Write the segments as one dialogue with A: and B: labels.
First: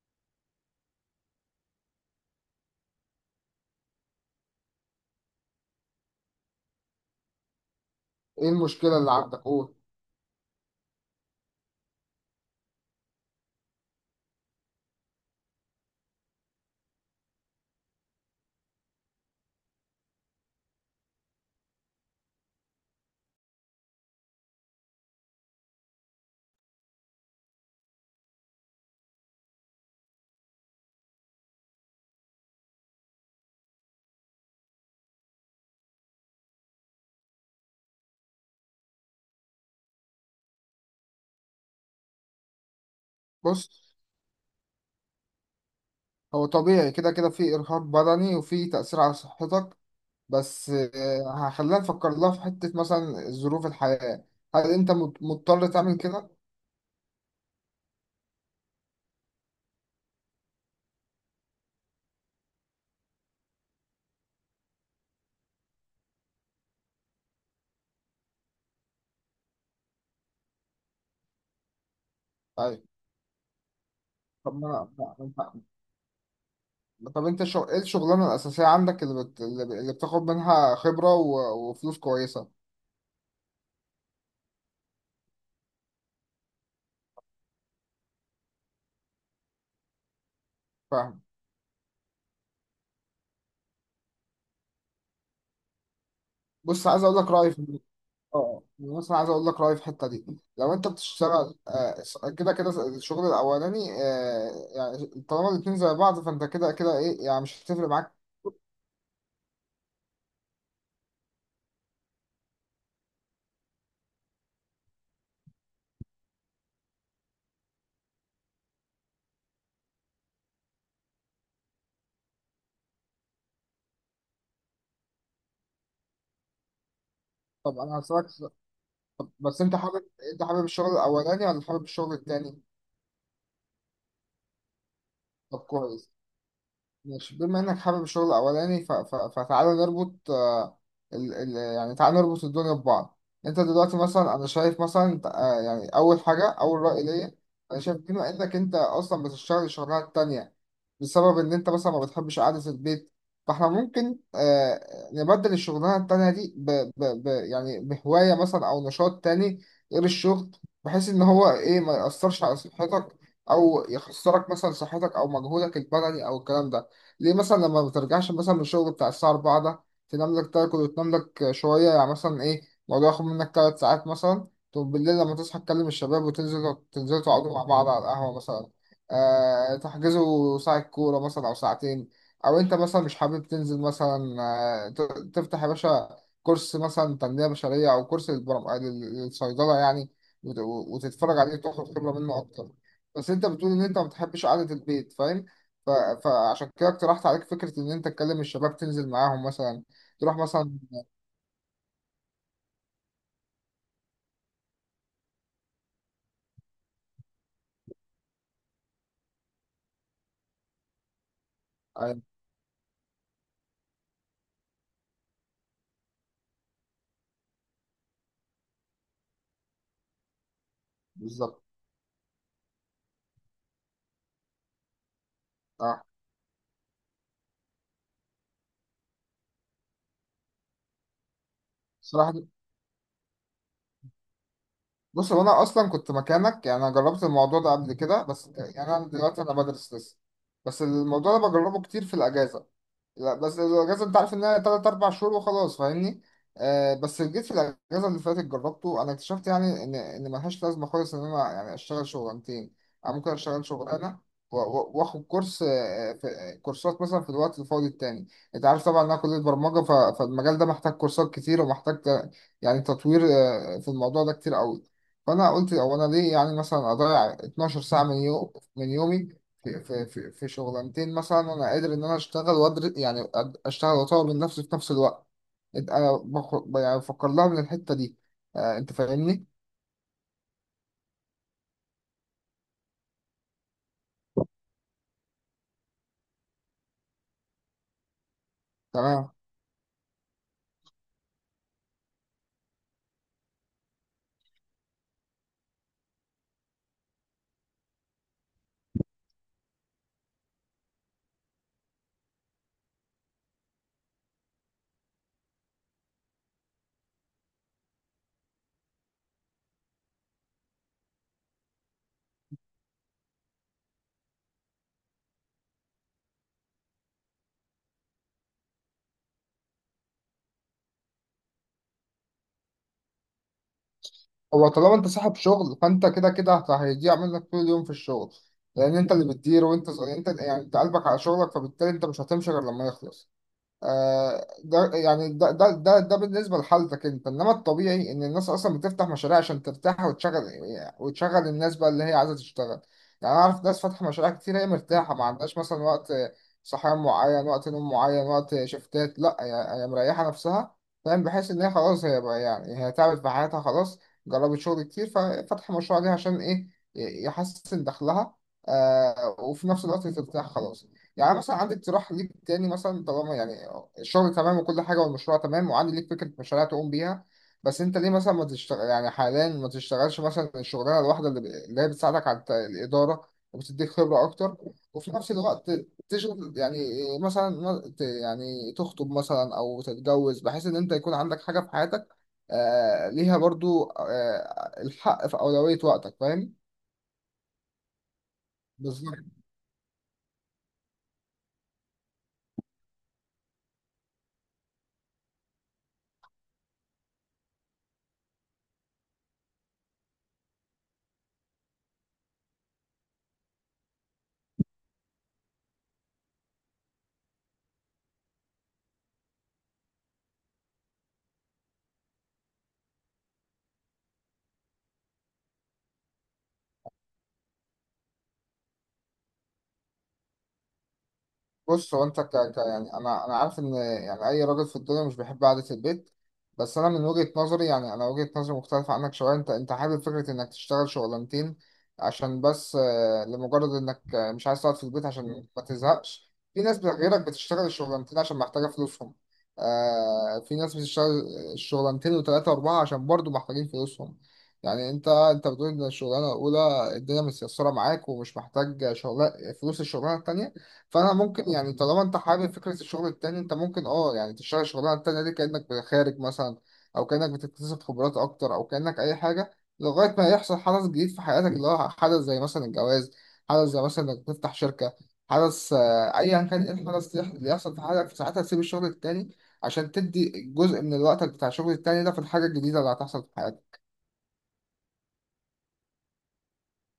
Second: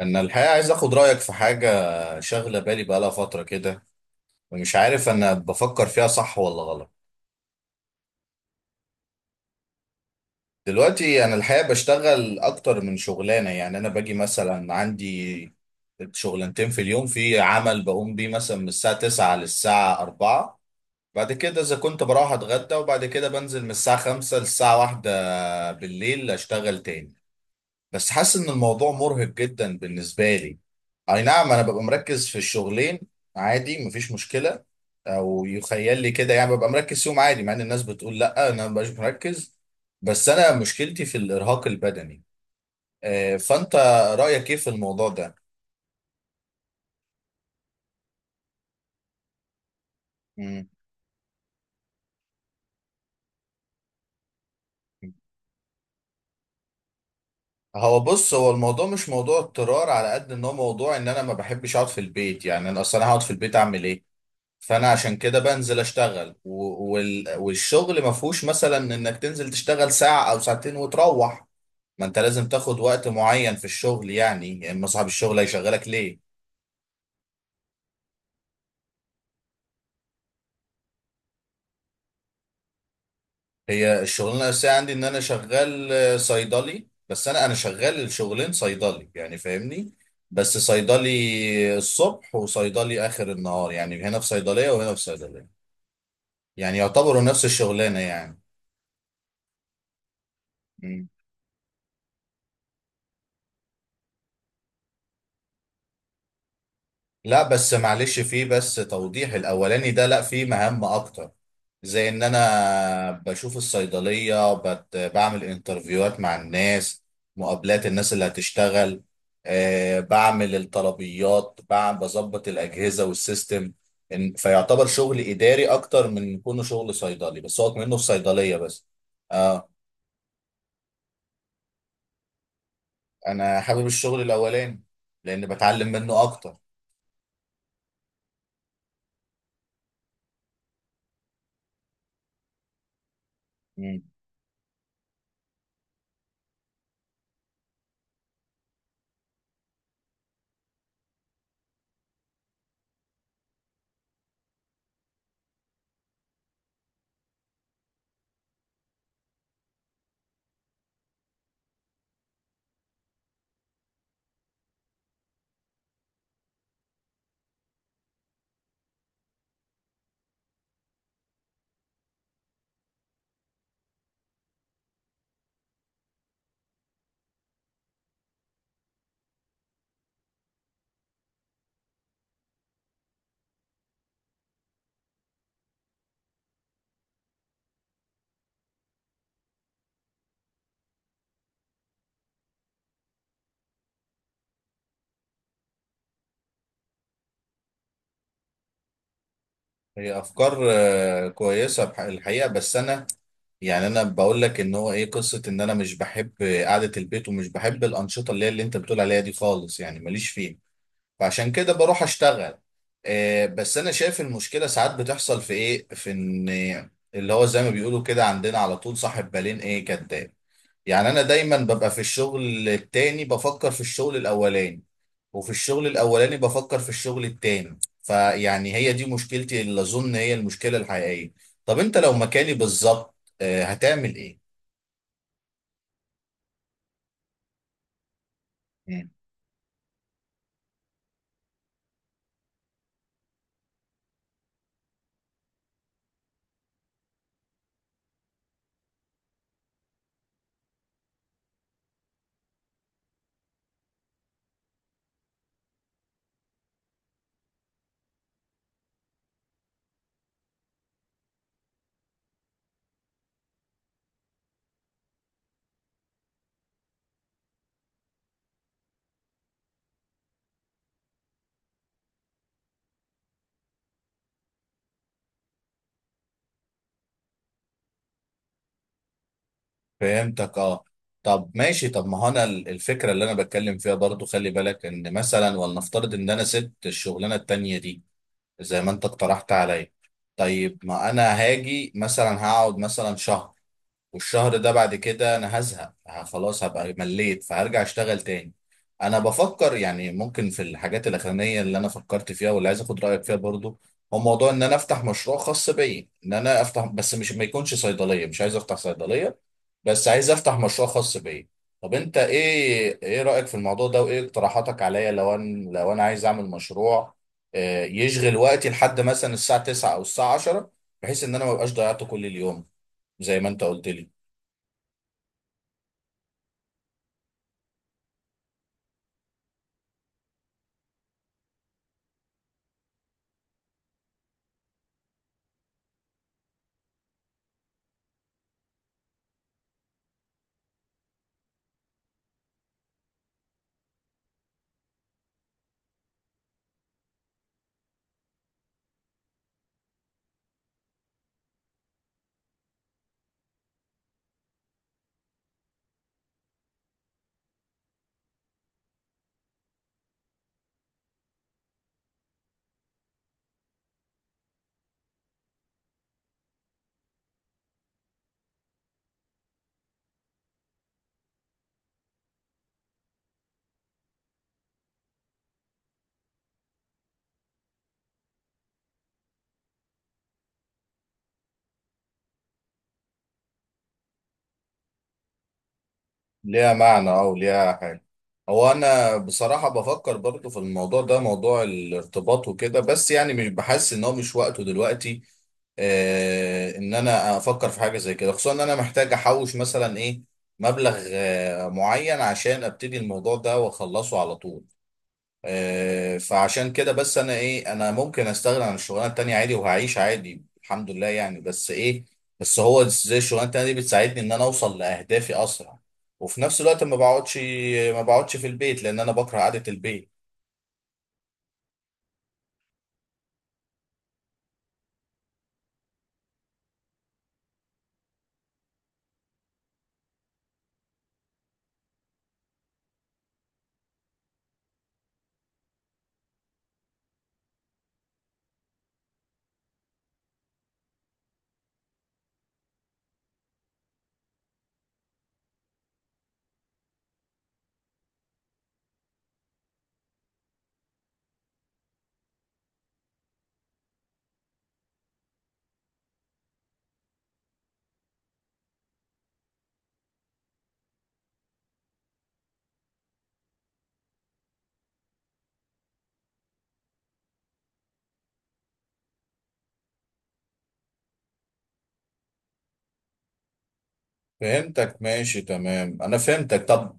A: انا الحقيقه عايز اخد رايك في حاجه شاغله بالي بقالها فتره كده، ومش عارف انا بفكر فيها صح ولا غلط.
B: ايه المشكلة اللي عندك؟ قول.
A: دلوقتي انا الحقيقه بشتغل اكتر من شغلانه، يعني انا باجي مثلا عندي شغلانتين في اليوم. في عمل بقوم بيه مثلا من الساعه 9 للساعه 4، بعد كده اذا كنت بروح اتغدى، وبعد كده بنزل من الساعه 5 للساعه 1 بالليل اشتغل تاني. بس حاسس ان الموضوع مرهق جدا بالنسبه لي. اي نعم، انا ببقى مركز في الشغلين عادي، مفيش مشكله، او يخيل لي كده يعني، ببقى مركز فيهم عادي، مع ان الناس بتقول لا، انا مبقاش مركز. بس انا مشكلتي في الارهاق البدني.
B: بص،
A: فانت رايك ايه في الموضوع ده؟
B: هو طبيعي كده كده في إرهاق بدني وفي تأثير على صحتك،
A: مم.
B: بس هخلينا نفكر لها في حتة، مثلا ظروف الحياة. هل أنت مضطر تعمل كده؟
A: هو بص، هو الموضوع مش موضوع اضطرار، على قد ان هو موضوع ان انا ما بحبش اقعد في البيت. يعني انا اصلا هقعد في البيت اعمل ايه؟ فانا عشان كده بنزل اشتغل والشغل ما فيهوش مثلا انك تنزل تشتغل ساعة او ساعتين وتروح. ما انت لازم تاخد
B: طيب.
A: وقت معين في الشغل،
B: طب
A: يعني يا اما
B: ما
A: صاحب الشغل
B: ما-
A: هيشغلك ليه.
B: طب أنت إيه الشغلانة الأساسية عندك اللي بتاخد منها خبرة وفلوس كويسة؟
A: هي الشغلانة الأساسية عندي ان انا شغال صيدلي، بس انا شغال الشغلين صيدلي يعني، فاهمني. بس صيدلي
B: فاهم.
A: الصبح وصيدلي اخر النهار، يعني هنا في صيدلية وهنا في صيدلية. يعني
B: بص، عايز أقول
A: يعتبروا
B: لك
A: نفس
B: رأيي.
A: الشغلانة يعني.
B: اه، أنا مثلا عايز اقول لك رايي في الحته دي. لو انت بتشتغل كده كده الشغل الاولاني. آه، يعني طالما الاتنين زي بعض، فانت كده كده ايه، يعني
A: لا
B: مش
A: بس
B: هتفرق معاك.
A: معلش، في بس توضيح، الاولاني ده لا، في مهام اكتر. زي ان انا بشوف الصيدليه، بعمل انترفيوهات مع الناس، مقابلات الناس اللي هتشتغل، بعمل الطلبيات، بعمل، بظبط الاجهزه والسيستم. فيعتبر شغل اداري اكتر من كونه شغل صيدلي، بس هو
B: طب
A: منه
B: انا
A: في
B: هسألك س-
A: صيدليه بس.
B: طب بس
A: اه،
B: انت حابب الشغل الاولاني ولا حابب الشغل التاني؟
A: انا حابب الشغل الاولاني لان
B: طب
A: بتعلم
B: كويس.
A: منه اكتر.
B: ماشي، بما انك حابب الشغل الاولاني، فتعالى نربط، يعني تعالى نربط الدنيا ببعض. انت دلوقتي،
A: مم.
B: مثلا انا شايف مثلا، يعني اول حاجه، اول راي ليا: انا شايف بما انك انت اصلا بتشتغل الشغلانه التانيه بسبب ان انت مثلا ما بتحبش قعده البيت، فاحنا ممكن نبدل الشغلانه التانيه دي يعني بهوايه مثلا او نشاط تاني غير الشغل، بحيث ان هو ايه، ما يأثرش على صحتك او يخسرك مثلا صحتك او مجهودك البدني او الكلام ده. ليه مثلا لما بترجعش مثلا من الشغل بتاع الساعة 4 ده، تنام لك، تاكل وتنام لك شوية، يعني مثلا إيه، الموضوع ياخد منك تلات ساعات مثلا. طب بالليل لما تصحى تكلم الشباب وتنزلوا تقعدوا مع بعض على القهوة مثلا، آه، تحجزوا ساعة كورة مثلا أو ساعتين. أو أنت مثلا مش حابب تنزل مثلا، آه ت- تفتح يا باشا كورس مثلا تنمية بشرية أو كورس للصيدلة يعني، وت- وتتفرج عليه وتاخد خبرة منه أكتر. بس أنت بتقول إن أنت ما بتحبش قعدة البيت، ف... فعشان كده اقترحت عليك فكرة إن أنت تكلم الشباب تنزل معاهم مثلا،
A: هي
B: تروح
A: افكار
B: مثلا.
A: كويسه الحقيقه، بس انا يعني، انا بقول لك ان هو ايه، قصه ان انا مش بحب قعده البيت، ومش بحب الانشطه اللي هي اللي انت بتقول عليها دي خالص، يعني ماليش فيها، فعشان كده بروح
B: أيوة.
A: اشتغل. بس انا شايف المشكله ساعات بتحصل في ايه، في ان اللي هو زي ما بيقولوا كده عندنا على طول، صاحب بالين ايه؟ كداب. يعني انا دايما
B: بالظبط.
A: ببقى في الشغل التاني بفكر في الشغل الاولاني، وفي الشغل
B: أه.
A: الاولاني بفكر في الشغل التاني، فيعني هي دي مشكلتي اللي اظن هي المشكله الحقيقيه. طب انت لو
B: صراحة دي-
A: مكاني بالظبط، هتعمل ايه؟
B: بص هو أنا أصلا كنت مكانك، يعني أنا جربت الموضوع ده قبل كده، بس يعني أنا
A: تمام.
B: دلوقتي أنا بدرس لسه. بس الموضوع ده بجربه كتير في الأجازة. لا، بس الاجازه انت عارف انها تلات اربع شهور وخلاص، فاهمني. آه بس جيت في الاجازه اللي فاتت جربته، انا اكتشفت يعني ان ملهاش لازمه خالص ان انا يعني اشتغل شغلانتين. انا ممكن اشتغل شغلانه واخد كورس، آه، في آه، كورسات مثلا في الوقت الفاضي التاني. انت عارف طبعا ان انا كليه برمجه، فالمجال ده محتاج كورسات كتير ومحتاج يعني تطوير في الموضوع ده كتير قوي. فانا قلت، هو انا ليه يعني مثلا اضيع 12 ساعه من من يومي في شغلانتين، مثلا انا قادر ان انا اشتغل وادر، يعني اشتغل واطور من نفسي في نفس الوقت. يعني بفكر لها من الحته دي، آه انت فاهمني.
A: فهمتك اه. طب ماشي، طب ما هو انا الفكره اللي انا بتكلم فيها برضو، خلي بالك ان مثلا ولنفترض ان انا سبت الشغلانه التانيه دي زي ما انت
B: تمام.
A: اقترحت عليا. طيب ما انا هاجي مثلا هقعد مثلا شهر، والشهر ده بعد كده انا هزهق، خلاص هبقى مليت، فهرجع اشتغل تاني. انا بفكر يعني ممكن في الحاجات الاخرانيه اللي انا فكرت فيها واللي عايز اخد رايك فيها برضو، هو موضوع ان انا افتح مشروع خاص بيا، ان انا افتح بس، مش ما يكونش صيدليه، مش عايز افتح صيدليه، بس عايز افتح مشروع خاص بيا. طب انت ايه رايك في الموضوع ده؟ وايه اقتراحاتك عليا لو انا عايز اعمل مشروع يشغل وقتي لحد مثلا الساعه 9 او الساعه 10، بحيث ان انا ما بقاش ضيعته كل اليوم زي ما انت قلت لي.
B: هو طالما انت صاحب شغل فانت كده كده هيضيع منك طول اليوم في الشغل، لان انت اللي بتدير، وانت يعني انت، يعني انت قلبك على شغلك، فبالتالي انت مش هتمشي غير لما يخلص. ده يعني ده بالنسبة لحالتك انت، انما الطبيعي ان الناس اصلا بتفتح مشاريع عشان ترتاح وتشغل، وتشغل الناس بقى اللي هي عايزة تشتغل. يعني انا اعرف ناس فاتحة مشاريع كتير، هي مرتاحة، ما عندهاش مثلا وقت صحيان معين، وقت نوم معين، وقت شفتات، لا، هي مريحة نفسها. فاهم، بحيث ان هي خلاص، هي بقى يعني هي تعبت في حياتها خلاص، جربت شغل كتير، ففتح مشروع ليها عشان ايه، يحسن دخلها، آه، وفي نفس الوقت ترتاح خلاص. يعني مثلا عندي اقتراح ليك تاني، مثلا طالما يعني الشغل تمام وكل حاجة والمشروع تمام، وعندي ليك فكرة مشاريع تقوم بيها. بس انت ليه مثلا ما تشتغل، يعني حاليا ما تشتغلش مثلا الشغلانة الواحدة اللي هي بتساعدك على الإدارة وبتديك خبرة أكتر، وفي نفس الوقت تشغل يعني مثلا، يعني تخطب مثلا أو تتجوز بحيث إن أنت يكون عندك حاجة في حياتك، آه، ليها برضو، آه، الحق في أولوية وقتك، فاهم؟
A: ليها معنى او ليها حاجه. هو انا بصراحه بفكر برضو في الموضوع ده، موضوع الارتباط وكده، بس يعني مش بحس ان هو، مش وقته دلوقتي ان انا افكر في حاجه زي كده، خصوصا ان انا محتاج احوش مثلا ايه، مبلغ معين عشان ابتدي الموضوع ده واخلصه على طول. فعشان كده بس انا ايه، انا ممكن استغنى عن الشغلانه التانيه عادي، وهعيش عادي الحمد لله يعني، بس ايه، بس هو زي الشغلانه التانيه دي بتساعدني ان انا اوصل لاهدافي اسرع، وفي نفس الوقت ما بقعدش في البيت لان انا بكره قعده البيت.
B: بص هو انت يعني انا عارف ان يعني اي راجل في الدنيا مش بيحب قعده البيت، بس انا من وجهه نظري، يعني انا وجهه نظري مختلفه عنك شويه. انت حابب فكره انك تشتغل شغلانتين عشان بس، لمجرد انك مش عايز تقعد في البيت عشان ما تزهقش. في ناس غيرك بتشتغل الشغلانتين عشان محتاجه فلوسهم، آه، في ناس بتشتغل الشغلانتين وثلاثه واربعه عشان برضو محتاجين فلوسهم. يعني انت بتقول ان الشغلانه الاولى الدنيا متيسره معاك ومش محتاج شغل فلوس الشغلانه التانيه، فانا ممكن يعني طالما انت حابب فكره الشغل التاني، انت ممكن اه يعني تشتغل الشغلانه التانيه دي كانك خارج مثلا، او كانك بتكتسب خبرات اكتر، او كانك اي حاجه، لغايه ما يحصل حدث جديد في حياتك، اللي هو حدث زي مثلا الجواز، حدث زي مثلا انك تفتح شركه، حدث ايا كان ايه الحدث اللي يحصل في حياتك، في ساعتها تسيب الشغل التاني عشان تدي جزء من الوقت بتاع الشغل التاني ده في الحاجه الجديده اللي هتحصل في حياتك.
A: فهمتك، ماشي تمام، انا فهمتك. طب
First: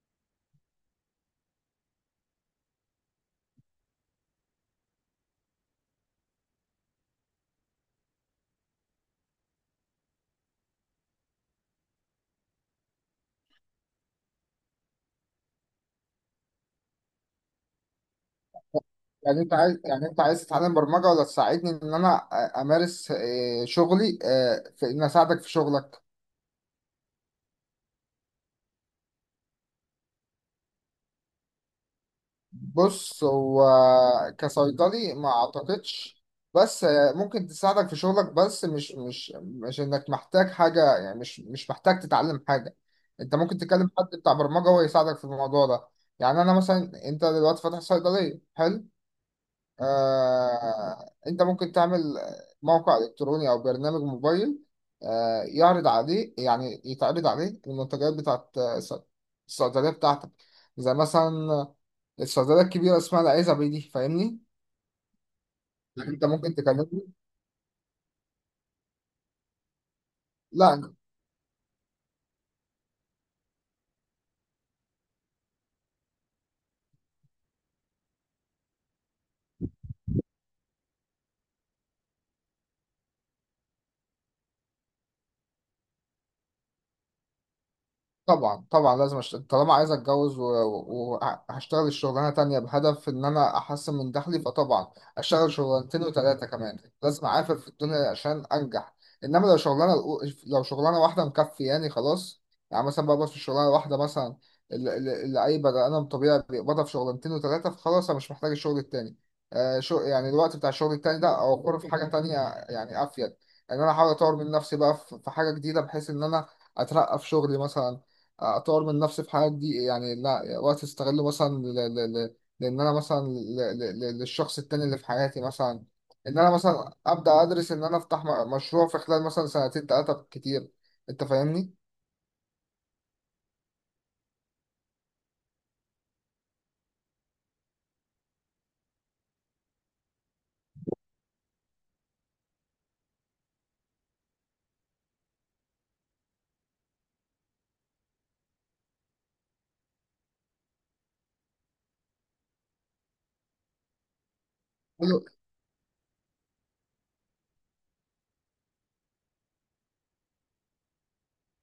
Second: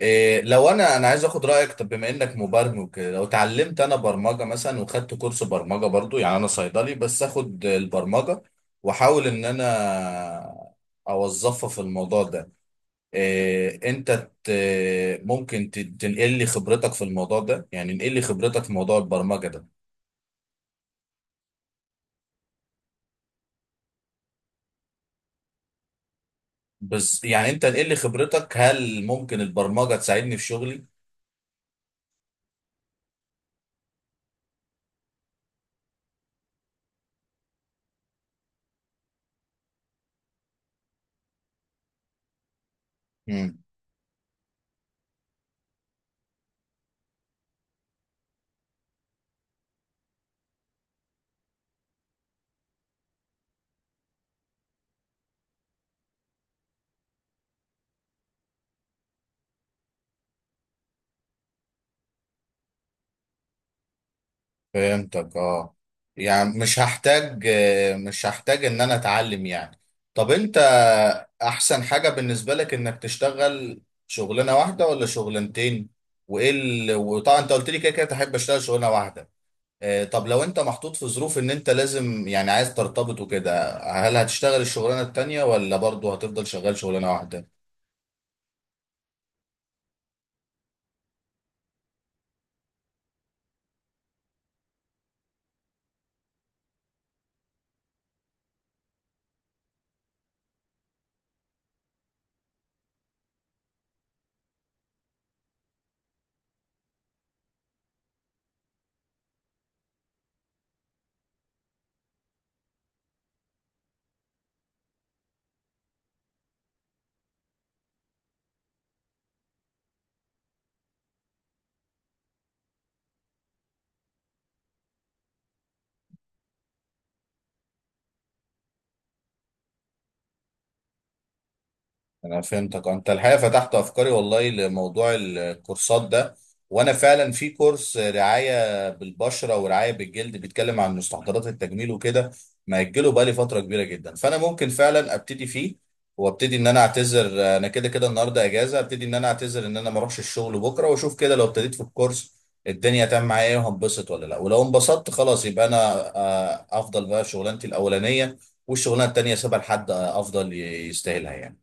A: إيه لو انا عايز اخد رايك، طب بما انك مبرمج وكده، لو اتعلمت انا برمجه مثلا وخدت كورس برمجه برضو، يعني انا صيدلي بس اخد البرمجه واحاول ان انا اوظفها في الموضوع ده. إيه انت ممكن تنقل لي خبرتك في الموضوع ده؟ يعني انقل لي خبرتك في موضوع
B: يعني
A: البرمجه
B: انت
A: ده،
B: عايز يعني انت عايز تتعلم برمجه، ولا تساعدني ان انا امارس شغلي في ان اساعدك في شغلك؟
A: بس يعني انت انقل لي خبرتك، هل ممكن البرمجه تساعدني في شغلي؟
B: بص هو، كصيدلي ما اعتقدش، بس ممكن تساعدك في شغلك، بس مش انك محتاج حاجة، يعني مش محتاج تتعلم حاجة. انت ممكن تكلم حد بتاع برمجة ويساعدك في الموضوع ده. يعني انا مثلا، انت دلوقتي فاتح صيدلية، حلو، انت ممكن تعمل موقع الكتروني او برنامج موبايل، يعرض عليه يعني يتعرض عليه المنتجات بتاعت الصيدليه بتاعتك، زي مثلا الصيدليه الكبيره اسمها العزبي دي، فاهمني.
A: فهمتك اه.
B: انت ممكن
A: يعني مش
B: تكلمني.
A: هحتاج آه، مش هحتاج ان انا اتعلم يعني. طب انت،
B: لا.
A: احسن حاجة بالنسبة لك انك تشتغل شغلانة واحدة ولا شغلانتين؟ وايه وطبعا انت قلت لي كده كده تحب اشتغل شغلانة واحدة. طب لو انت محطوط في ظروف ان انت لازم يعني عايز ترتبط وكده، هل هتشتغل الشغلانة التانية ولا برضه هتفضل شغال شغلانة واحدة؟
B: طبعا طبعا لازم طالما عايز اتجوز وهشتغل الشغلانه تانية بهدف ان انا احسن من دخلي، فطبعا اشتغل شغلانتين وثلاثه كمان، لازم اعافر في الدنيا عشان انجح. انما لو شغلانه واحده مكفياني خلاص، يعني مثلا بقبض في الشغلانه الواحده مثلا اللي اي بني ادم طبيعي بيقبضها في شغلانتين وثلاثه، فخلاص انا مش محتاج الشغل التاني، آه، شو يعني الوقت بتاع الشغل التاني ده اوفره في حاجه تانية، يعني افيد، ان انا احاول اطور من نفسي بقى في حاجه جديده، بحيث ان انا اترقى في شغلي مثلا، اطور من نفسي في حاجات دي، يعني لا، وقت استغله مثلا لان انا مثلا للشخص التاني اللي في حياتي مثلا، ان انا مثلا ابدا ادرس ان انا افتح مشروع في خلال مثلا سنتين ثلاثه كتير، انت فاهمني.
A: انا فهمتك، انت الحقيقه فتحت افكاري والله لموضوع الكورسات ده. وانا فعلا في كورس رعايه بالبشره ورعايه بالجلد بيتكلم عن مستحضرات التجميل وكده، مأجله بقالي فتره كبيره جدا، فانا ممكن فعلا ابتدي فيه. وابتدي ان انا اعتذر، انا كده كده النهارده اجازه، ابتدي ان انا اعتذر ان انا ما اروحش الشغل بكره، واشوف كده لو ابتديت في الكورس الدنيا تمام معايا ايه، وهنبسط ولا لا، ولو انبسطت
B: حلو.
A: خلاص يبقى انا افضل بقى في شغلانتي الاولانيه، والشغلانه التانيه سيبها لحد افضل يستاهلها يعني.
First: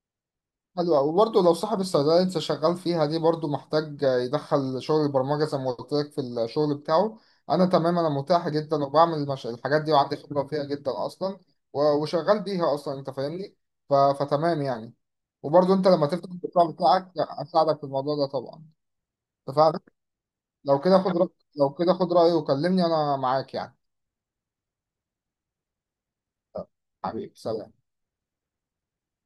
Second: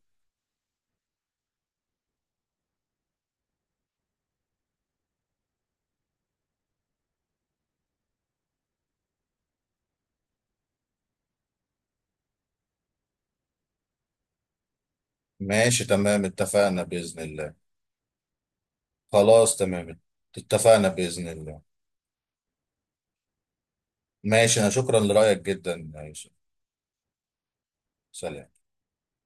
B: حلو أوي. وبرضه لو صاحب الصيدليه اللي انت شغال فيها دي برضه محتاج يدخل شغل البرمجه زي ما قلت لك في الشغل بتاعه، انا تمام، انا متاح جدا وبعمل الحاجات دي وعندي خبره فيها جدا اصلا، وشغال بيها اصلا، انت فاهمني، فتمام يعني. وبرضه
A: ماشي
B: انت لما
A: تمام،
B: تفتح البتاع
A: اتفقنا
B: بتاعك
A: بإذن الله.
B: اساعدك في الموضوع ده طبعا.
A: خلاص
B: اتفقنا.
A: تمام.
B: لو
A: اتفقنا
B: كده خد
A: بإذن
B: رأي
A: الله.
B: لو كده خد رأيي وكلمني، انا معاك يعني.
A: ماشي، أنا شكرا لرأيك جدا يا يوسف.
B: حبيبي سلام.
A: سلام.